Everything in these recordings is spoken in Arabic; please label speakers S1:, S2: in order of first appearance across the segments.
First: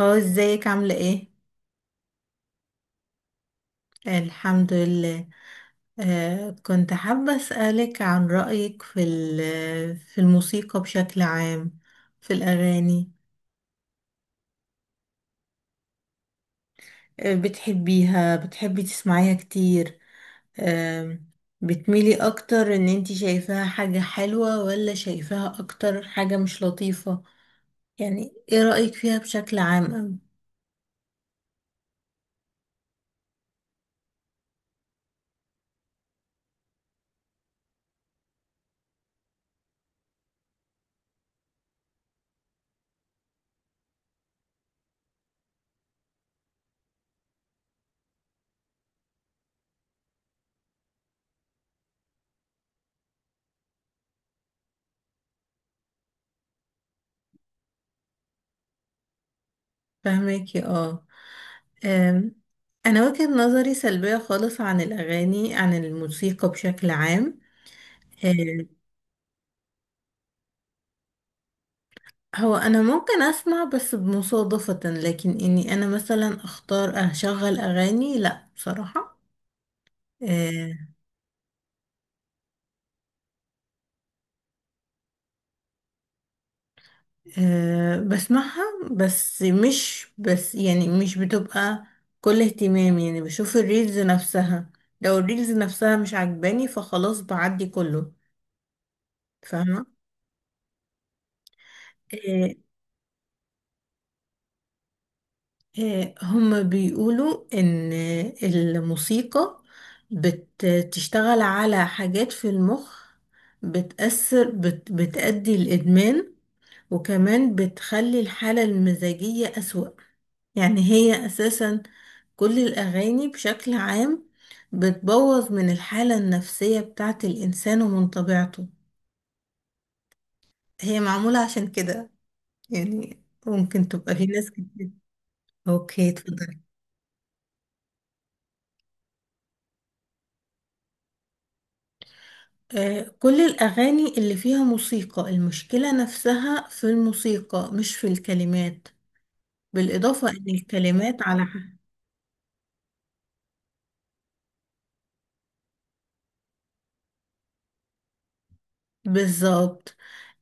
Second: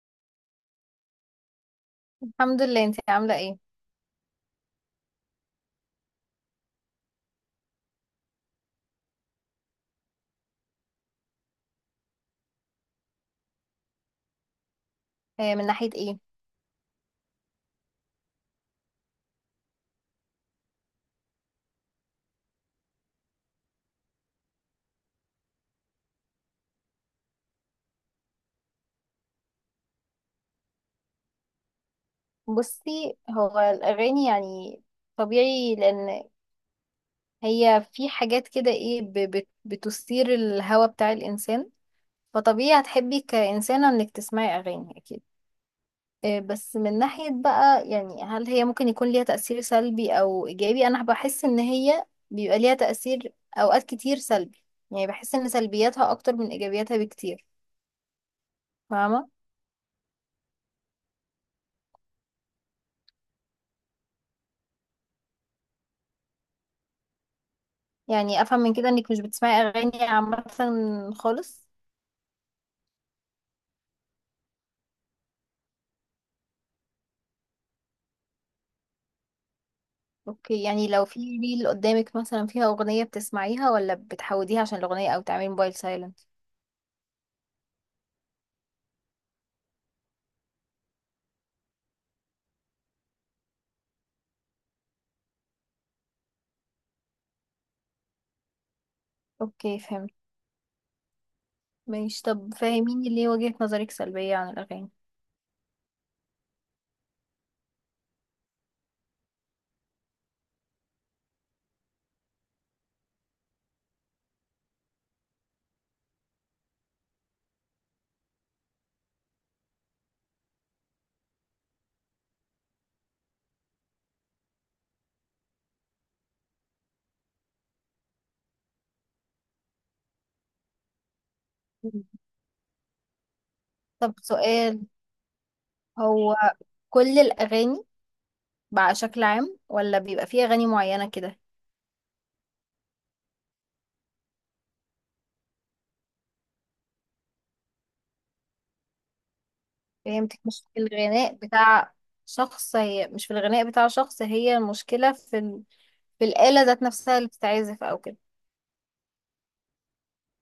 S1: هو ازيك عاملة ايه؟
S2: الحمد لله، انت عاملة ايه؟
S1: الحمد لله. كنت حابة أسألك عن رأيك في الموسيقى بشكل عام، في الأغاني.
S2: آه، من ناحية ايه؟
S1: بتحبيها بتحبي تسمعيها كتير؟ آه بتميلي أكتر إن انتي شايفاها حاجة حلوة ولا شايفاها أكتر حاجة مش لطيفة؟ يعني ايه رأيك فيها بشكل عام أوي؟
S2: بصي هو الأغاني يعني طبيعي لأن هي في حاجات كده ايه بتثير الهوى بتاع الإنسان. فطبيعي هتحبي كإنسانة انك تسمعي أغاني أكيد. بس من ناحية بقى يعني هل هي ممكن يكون ليها تأثير سلبي أو إيجابي؟ أنا بحس إن هي بيبقى ليها تأثير أوقات كتير سلبي. يعني بحس إن سلبياتها أكتر من إيجابياتها بكتير. فاهمة؟
S1: فهماكي اه. آم، أنا وجهة نظري سلبية خالص عن الأغاني، عن الموسيقى بشكل عام.
S2: يعني افهم
S1: آه،
S2: من كده انك مش بتسمعي اغاني عامه خالص.
S1: هو انا ممكن اسمع بس بمصادفة، لكن اني انا مثلا اختار اشغل اغاني لا بصراحة.
S2: اوكي،
S1: آه.
S2: يعني لو في ريل قدامك مثلا فيها اغنيه بتسمعيها ولا بتحوديها عشان الاغنيه او تعملي موبايل سايلنت؟
S1: بسمعها، بس مش بس يعني مش بتبقى كل اهتمامي، يعني بشوف الريلز نفسها. لو الريلز نفسها مش عجباني فخلاص بعدي كله.
S2: اوكي،
S1: فاهمة.
S2: فهمت. ماشي، طب
S1: آه،
S2: فاهميني ليه وجهه نظرك سلبيه عن الاغاني؟
S1: هما بيقولوا إن الموسيقى بتشتغل على حاجات في المخ، بتأثر بتأدي الإدمان، وكمان بتخلي الحالة المزاجية أسوأ. يعني هي أساسا كل الأغاني بشكل عام بتبوظ من الحالة النفسية بتاعة الإنسان ومن طبيعته، هي معمولة عشان
S2: مم.
S1: كده. يعني ممكن
S2: طب
S1: تبقى في ناس
S2: سؤال:
S1: كتير. أوكي
S2: هو
S1: اتفضلي.
S2: كل الاغاني بقى شكل عام ولا بيبقى في اغاني معينه كده؟
S1: كل الأغاني اللي فيها موسيقى المشكلة نفسها في الموسيقى مش في الكلمات، بالإضافة
S2: فهمتك،
S1: إن
S2: مش في
S1: الكلمات
S2: الغناء
S1: على
S2: بتاع شخص، هي مش في الغناء بتاع شخص، هي المشكله في في الاله ذات نفسها اللي بتتعزف او كده.
S1: بالظبط.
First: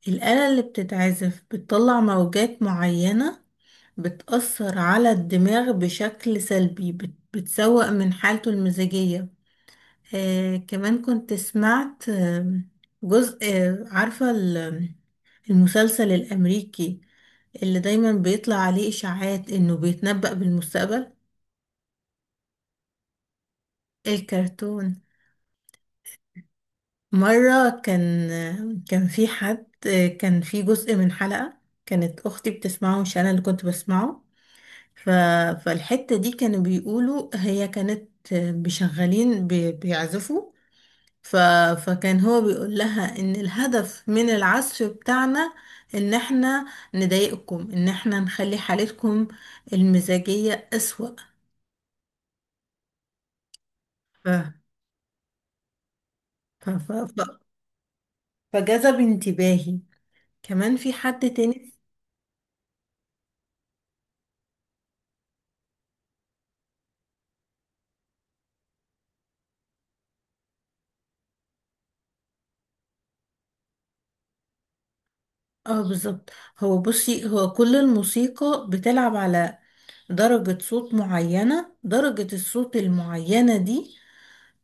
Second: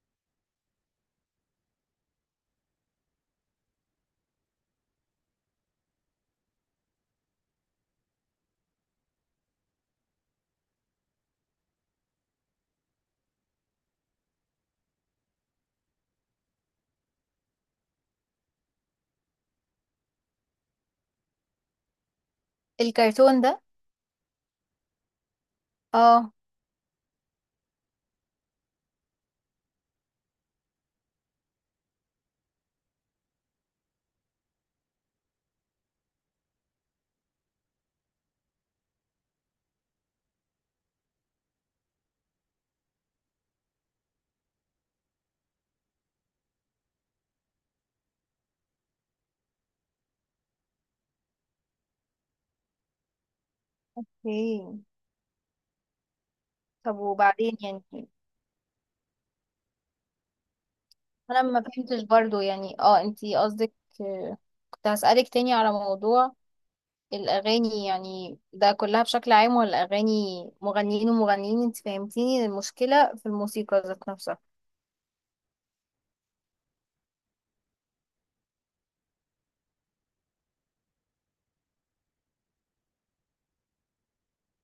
S1: الآلة اللي بتتعزف بتطلع موجات معينة، بتأثر على الدماغ بشكل سلبي، بتسوء من حالته المزاجية. كمان كنت سمعت، جزء، عارفة المسلسل الأمريكي اللي دايما بيطلع عليه إشاعات إنه بيتنبأ بالمستقبل؟
S2: الكرتون ده.
S1: الكرتون.
S2: اه.
S1: مرة كان في حد، كان في جزء من حلقة كانت أختي بتسمعه مش أنا اللي كنت بسمعه. ف... فالحتة دي كانوا بيقولوا هي كانت بيشغلين بيعزفوا. ف... فكان هو بيقول لها إن الهدف من العزف بتاعنا إن إحنا نضايقكم، إن إحنا نخلي حالتكم المزاجية أسوأ. ف...
S2: اوكي.
S1: ف... ف...
S2: طب وبعدين يعني؟
S1: فجذب انتباهي. كمان في حد
S2: انا ما
S1: تاني.
S2: فهمتش برضو، يعني اه انتي قصدك، آه، كنت هسألك تاني على موضوع الاغاني، يعني ده كلها بشكل عام ولا اغاني مغنيين ومغنيين؟ انت فهمتيني المشكلة في الموسيقى ذات نفسها.
S1: اه بالظبط. هو بصي هو كل الموسيقى بتلعب على درجة صوت معينة، درجة الصوت المعينة دي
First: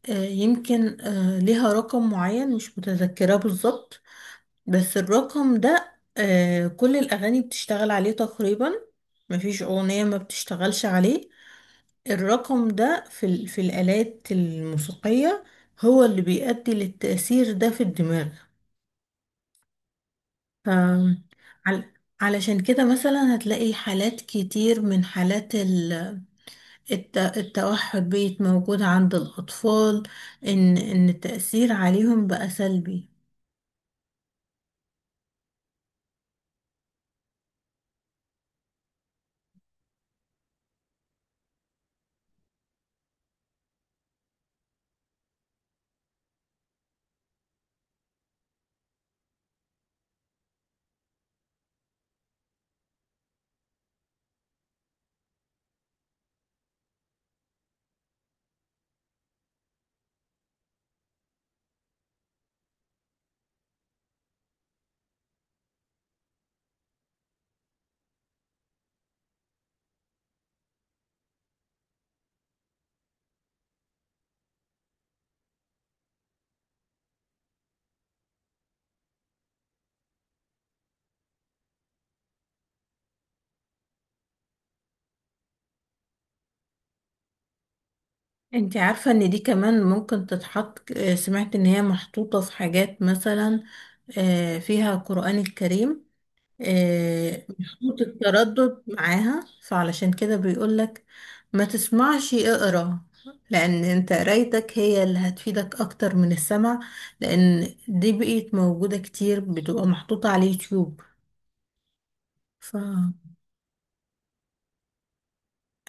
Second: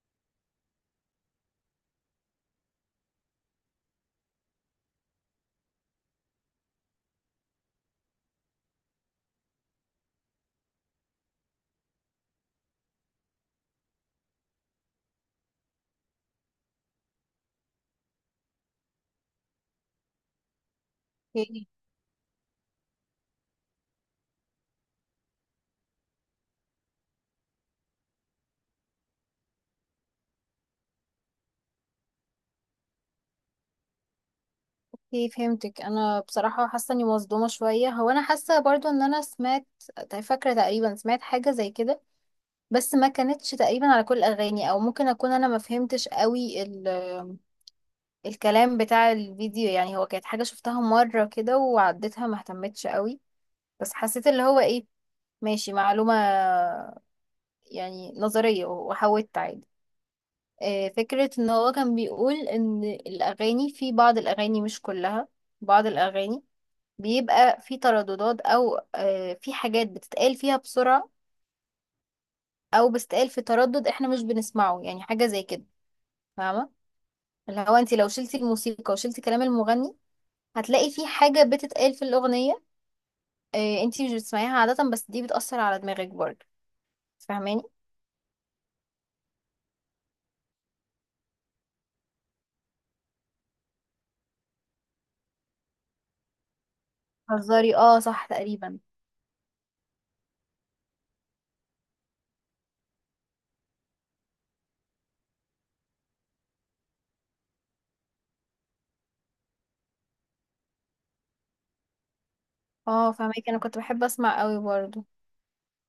S1: يمكن ليها رقم معين مش متذكرة بالظبط. بس الرقم ده كل الأغاني بتشتغل عليه تقريبا، مفيش أغنية ما بتشتغلش عليه. الرقم ده في الآلات الموسيقية هو اللي بيؤدي للتأثير ده في الدماغ. آم،
S2: اوكي.
S1: عل- علشان كده مثلا هتلاقي حالات كتير من حالات التوحد بقت موجودة عند الأطفال، إن التأثير عليهم بقى سلبي.
S2: اوكي، فهمتك. انا بصراحة حاسة اني مصدومة شوية، هو انا حاسة برضو ان انا سمعت، طيب فاكرة تقريبا سمعت حاجة زي كده بس ما كانتش تقريبا على كل الاغاني، او ممكن اكون انا ما فهمتش قوي الكلام بتاع الفيديو. يعني هو كانت حاجة شفتها مرة كده وعديتها، ما اهتمتش قوي، بس حسيت اللي هو ايه، ماشي معلومة يعني نظرية، وحاولت عادي. فكرة ان هو كان بيقول ان الاغاني، في بعض الاغاني مش كلها، بعض الاغاني بيبقى في ترددات او في حاجات بتتقال فيها بسرعة، او بتتقال في تردد احنا مش بنسمعه، يعني حاجة زي كده. فاهمة؟ اللي هو انت لو شلتي الموسيقى وشلتي كلام المغني، هتلاقي في حاجة بتتقال في الأغنية إيه انتي مش بتسمعيها عادة، بس دي بتأثر على دماغك برضه. فاهماني؟
S1: انت عارفة إن دي كمان ممكن تتحط، سمعت إن هي محطوطة في حاجات مثلا فيها القرآن الكريم.
S2: هزاري، اه
S1: محطوط
S2: صح تقريبا.
S1: التردد معاها فعلشان كده بيقولك ما تسمعش اقرا، لان انت قرايتك هي اللي هتفيدك اكتر من السمع، لان دي بقيت موجودة كتير بتبقى محطوطة على اليوتيوب. ف
S2: اه فاهمك. انا كنت بحب اسمع قوي برضه.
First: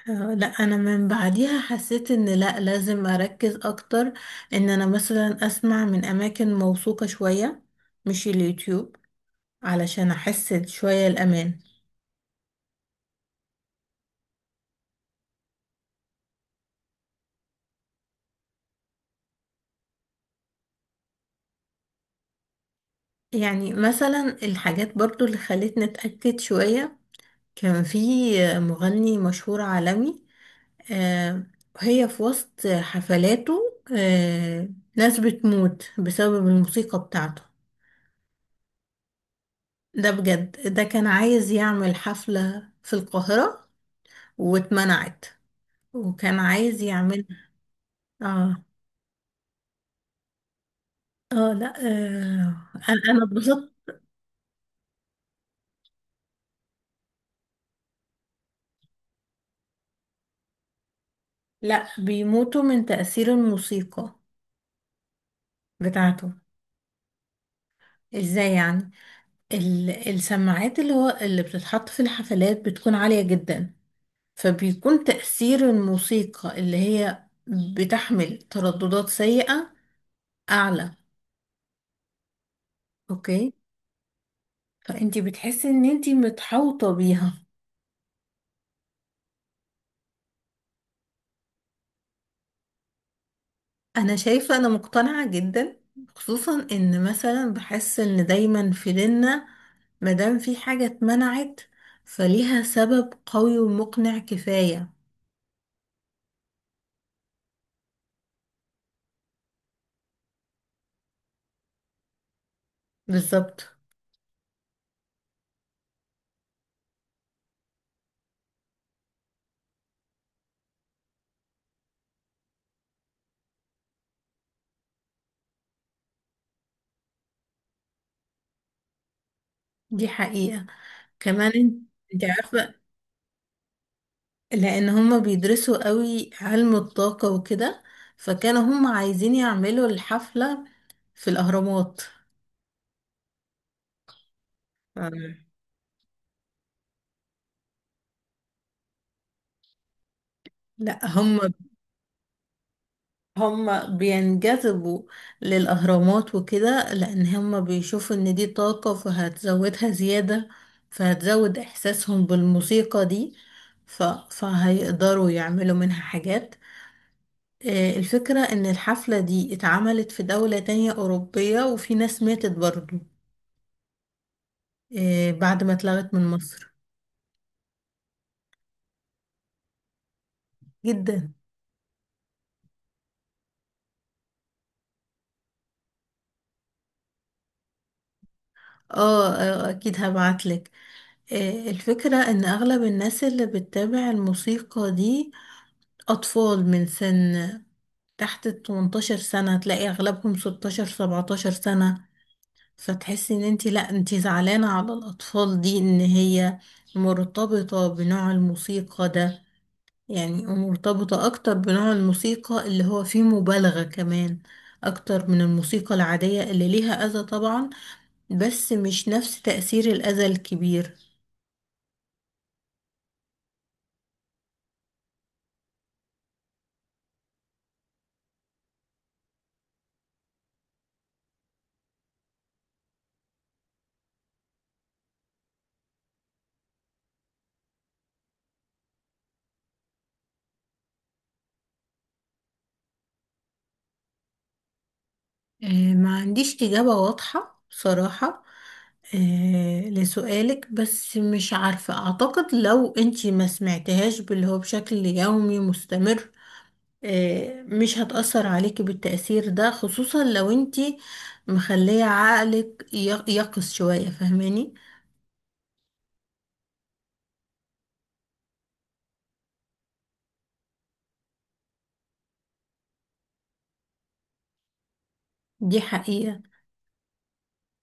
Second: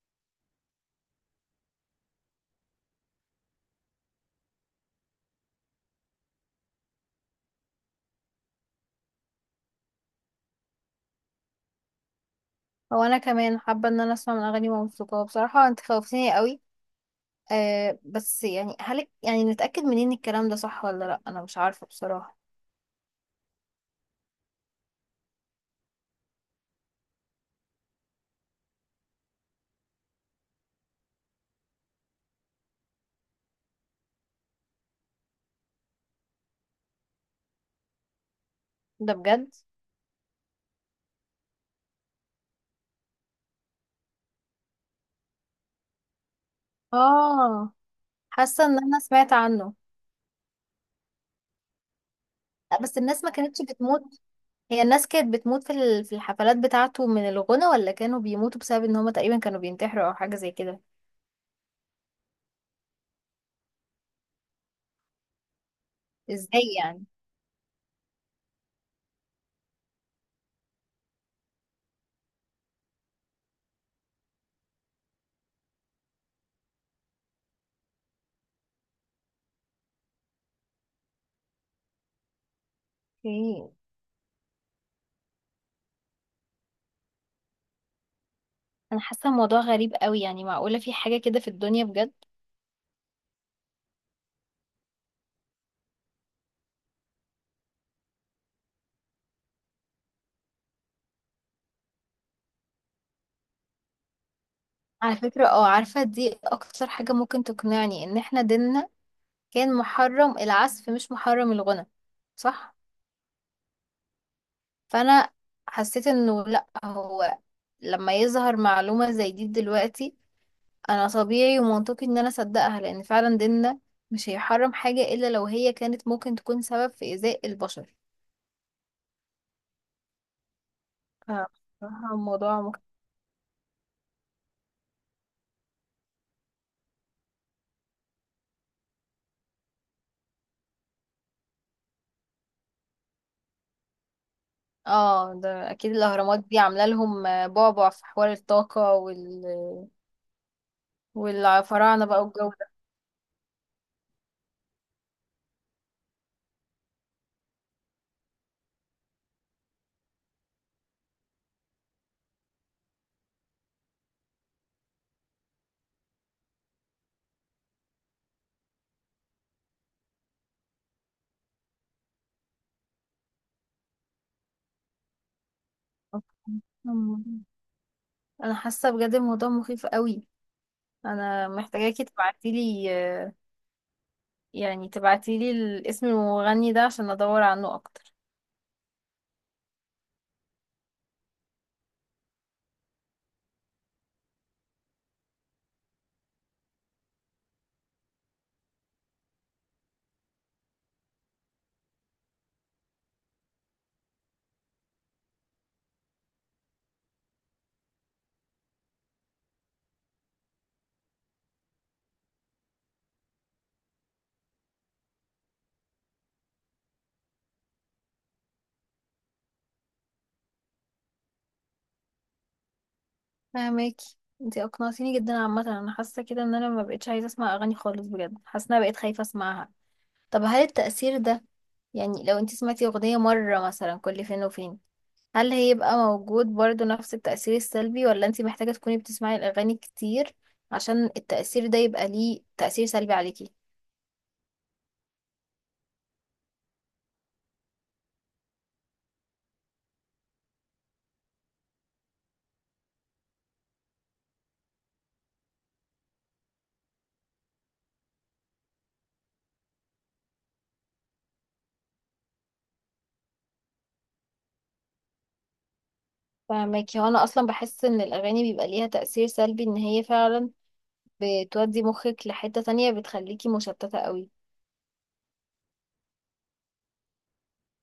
S1: لا انا من بعديها حسيت ان لا لازم اركز اكتر، ان انا مثلا اسمع من اماكن موثوقة شوية مش اليوتيوب علشان احس شوية الامان.
S2: هو انا كمان حابة ان انا اسمع من اغاني موسيقى بصراحة، انت خوفتيني قوي. آه بس يعني هل يعني نتأكد منين الكلام ده صح ولا لا؟ انا مش عارفة بصراحة.
S1: يعني مثلا الحاجات برضو اللي خلتني اتأكد شوية، كان في مغني مشهور عالمي، آه، هي في وسط حفلاته ناس بتموت بسبب الموسيقى بتاعته.
S2: ده بجد؟
S1: ده بجد. ده كان عايز يعمل حفلة في القاهرة واتمنعت، وكان عايز يعملها.
S2: اه.
S1: اه.
S2: حاسة ان انا سمعت عنه.
S1: اه لا
S2: لا بس
S1: انا
S2: الناس
S1: أنا
S2: ما كانتش
S1: اتبسطت.
S2: بتموت. هي الناس كانت بتموت في في الحفلات بتاعته من الغنى، ولا كانوا بيموتوا بسبب ان هما تقريبا كانوا بينتحروا او حاجة زي كده؟
S1: لا بيموتوا من تأثير الموسيقى بتاعته.
S2: ازاي يعني؟
S1: ازاي يعني؟ السماعات اللي بتتحط في الحفلات بتكون عالية جدا، فبيكون تأثير الموسيقى اللي هي بتحمل ترددات سيئة أعلى. أوكي.
S2: اوكي.
S1: فأنتي بتحسي إن أنتي متحوطة بيها.
S2: انا حاسه الموضوع غريب قوي، يعني معقوله في حاجه كده في الدنيا بجد؟
S1: أنا شايفة، أنا مقتنعة جدا، خصوصا إن مثلا بحس إن دايما في ديننا مادام في حاجة اتمنعت فليها سبب قوي ومقنع كفاية.
S2: على فكره اه، عارفه دي اكتر حاجه ممكن تقنعني، ان احنا ديننا كان محرم العزف مش محرم الغنى، صح؟
S1: بالظبط،
S2: فانا حسيت انه لا، هو لما يظهر معلومه زي دي دلوقتي، انا طبيعي ومنطقي ان انا اصدقها، لان فعلا ديننا مش هيحرم حاجه الا لو هي كانت ممكن تكون سبب في ايذاء البشر.
S1: دي حقيقة.
S2: ف-
S1: كمان انت
S2: بصراحة
S1: انت
S2: الموضوع.
S1: عارفة لان هما بيدرسوا قوي علم الطاقة وكده، فكانوا هما عايزين يعملوا الحفلة في الاهرامات.
S2: اه
S1: أم.
S2: ده اكيد الاهرامات دي عامله لهم بعبع في حوار الطاقه
S1: لا هما
S2: والفراعنه بقى والجو ده.
S1: هما بينجذبوا للاهرامات وكده لان هما بيشوفوا ان دي طاقة فهتزودها زيادة، فهتزود احساسهم بالموسيقى دي. فهيقدروا يعملوا منها حاجات. الفكرة ان الحفلة دي اتعملت في دولة تانية اوروبية وفي ناس ماتت برضو بعد ما اتلغت من مصر.
S2: أمم. انا حاسه بجد الموضوع مخيف قوي.
S1: جدا.
S2: انا محتاجاكي تبعتيلي، يعني تبعتيلي الاسم المغني ده عشان ادور عنه اكتر.
S1: اه. اكيد هبعتلك. الفكرة ان اغلب الناس اللي بتتابع الموسيقى دي اطفال من سن تحت ال 18 سنة، تلاقي اغلبهم 16 17 سنة. فتحسي ان انتي لا انتي زعلانة على الاطفال دي ان هي مرتبطة بنوع الموسيقى ده، يعني مرتبطة اكتر بنوع الموسيقى اللي هو فيه مبالغة كمان اكتر من الموسيقى العادية اللي ليها اذى طبعا، بس مش نفس تأثير الأذى الكبير.
S2: فهماكي، انتي اقنعتيني جدا. عامه انا حاسه كده ان انا ما بقتش عايزه اسمع اغاني خالص بجد، حاسه ان انا بقيت خايفه اسمعها. طب هل التأثير ده، يعني لو انتي سمعتي اغنيه مره مثلا كل فين وفين، هل هيبقى موجود برضو نفس التأثير السلبي، ولا انتي محتاجة تكوني بتسمعي الأغاني كتير عشان التأثير ده يبقى ليه تأثير سلبي عليكي؟
S1: ما عنديش إجابة واضحة بصراحة لسؤالك، بس مش عارفة، أعتقد لو أنتي ما سمعتهاش باللي هو بشكل يومي مستمر مش هتأثر عليكي بالتأثير ده، خصوصا لو أنتي مخلية عقلك يقظ شوية، فاهماني؟
S2: فاهماكي. هو أنا أصلا بحس إن الأغاني بيبقى ليها تأثير سلبي، إن هي فعلا بتودي مخك لحتة تانية، بتخليكي مشتتة قوي.
S1: دي حقيقة.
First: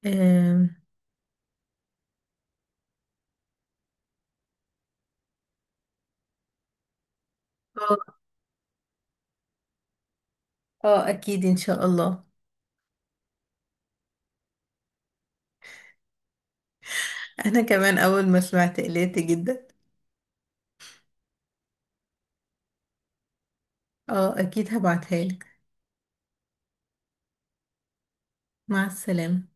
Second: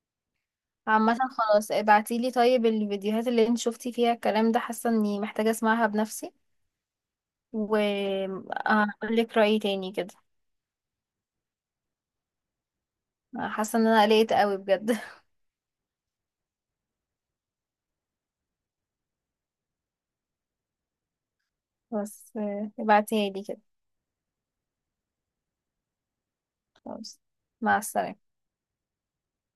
S1: آه.
S2: عامة خلاص، ابعتيلي طيب الفيديوهات اللي انت شفتي فيها الكلام ده، حاسة إني محتاجة أسمعها بنفسي
S1: آه.
S2: وهقولك رأيي تاني كده.
S1: أكيد إن شاء الله.
S2: حاسة إن أنا قلقت قوي بجد.
S1: أنا كمان أول ما سمعت قلقت جدا.
S2: بس ابعتيها لي كده.
S1: اه اكيد هبعتها لك.
S2: خلاص، مع السلامة.
S1: مع السلامة.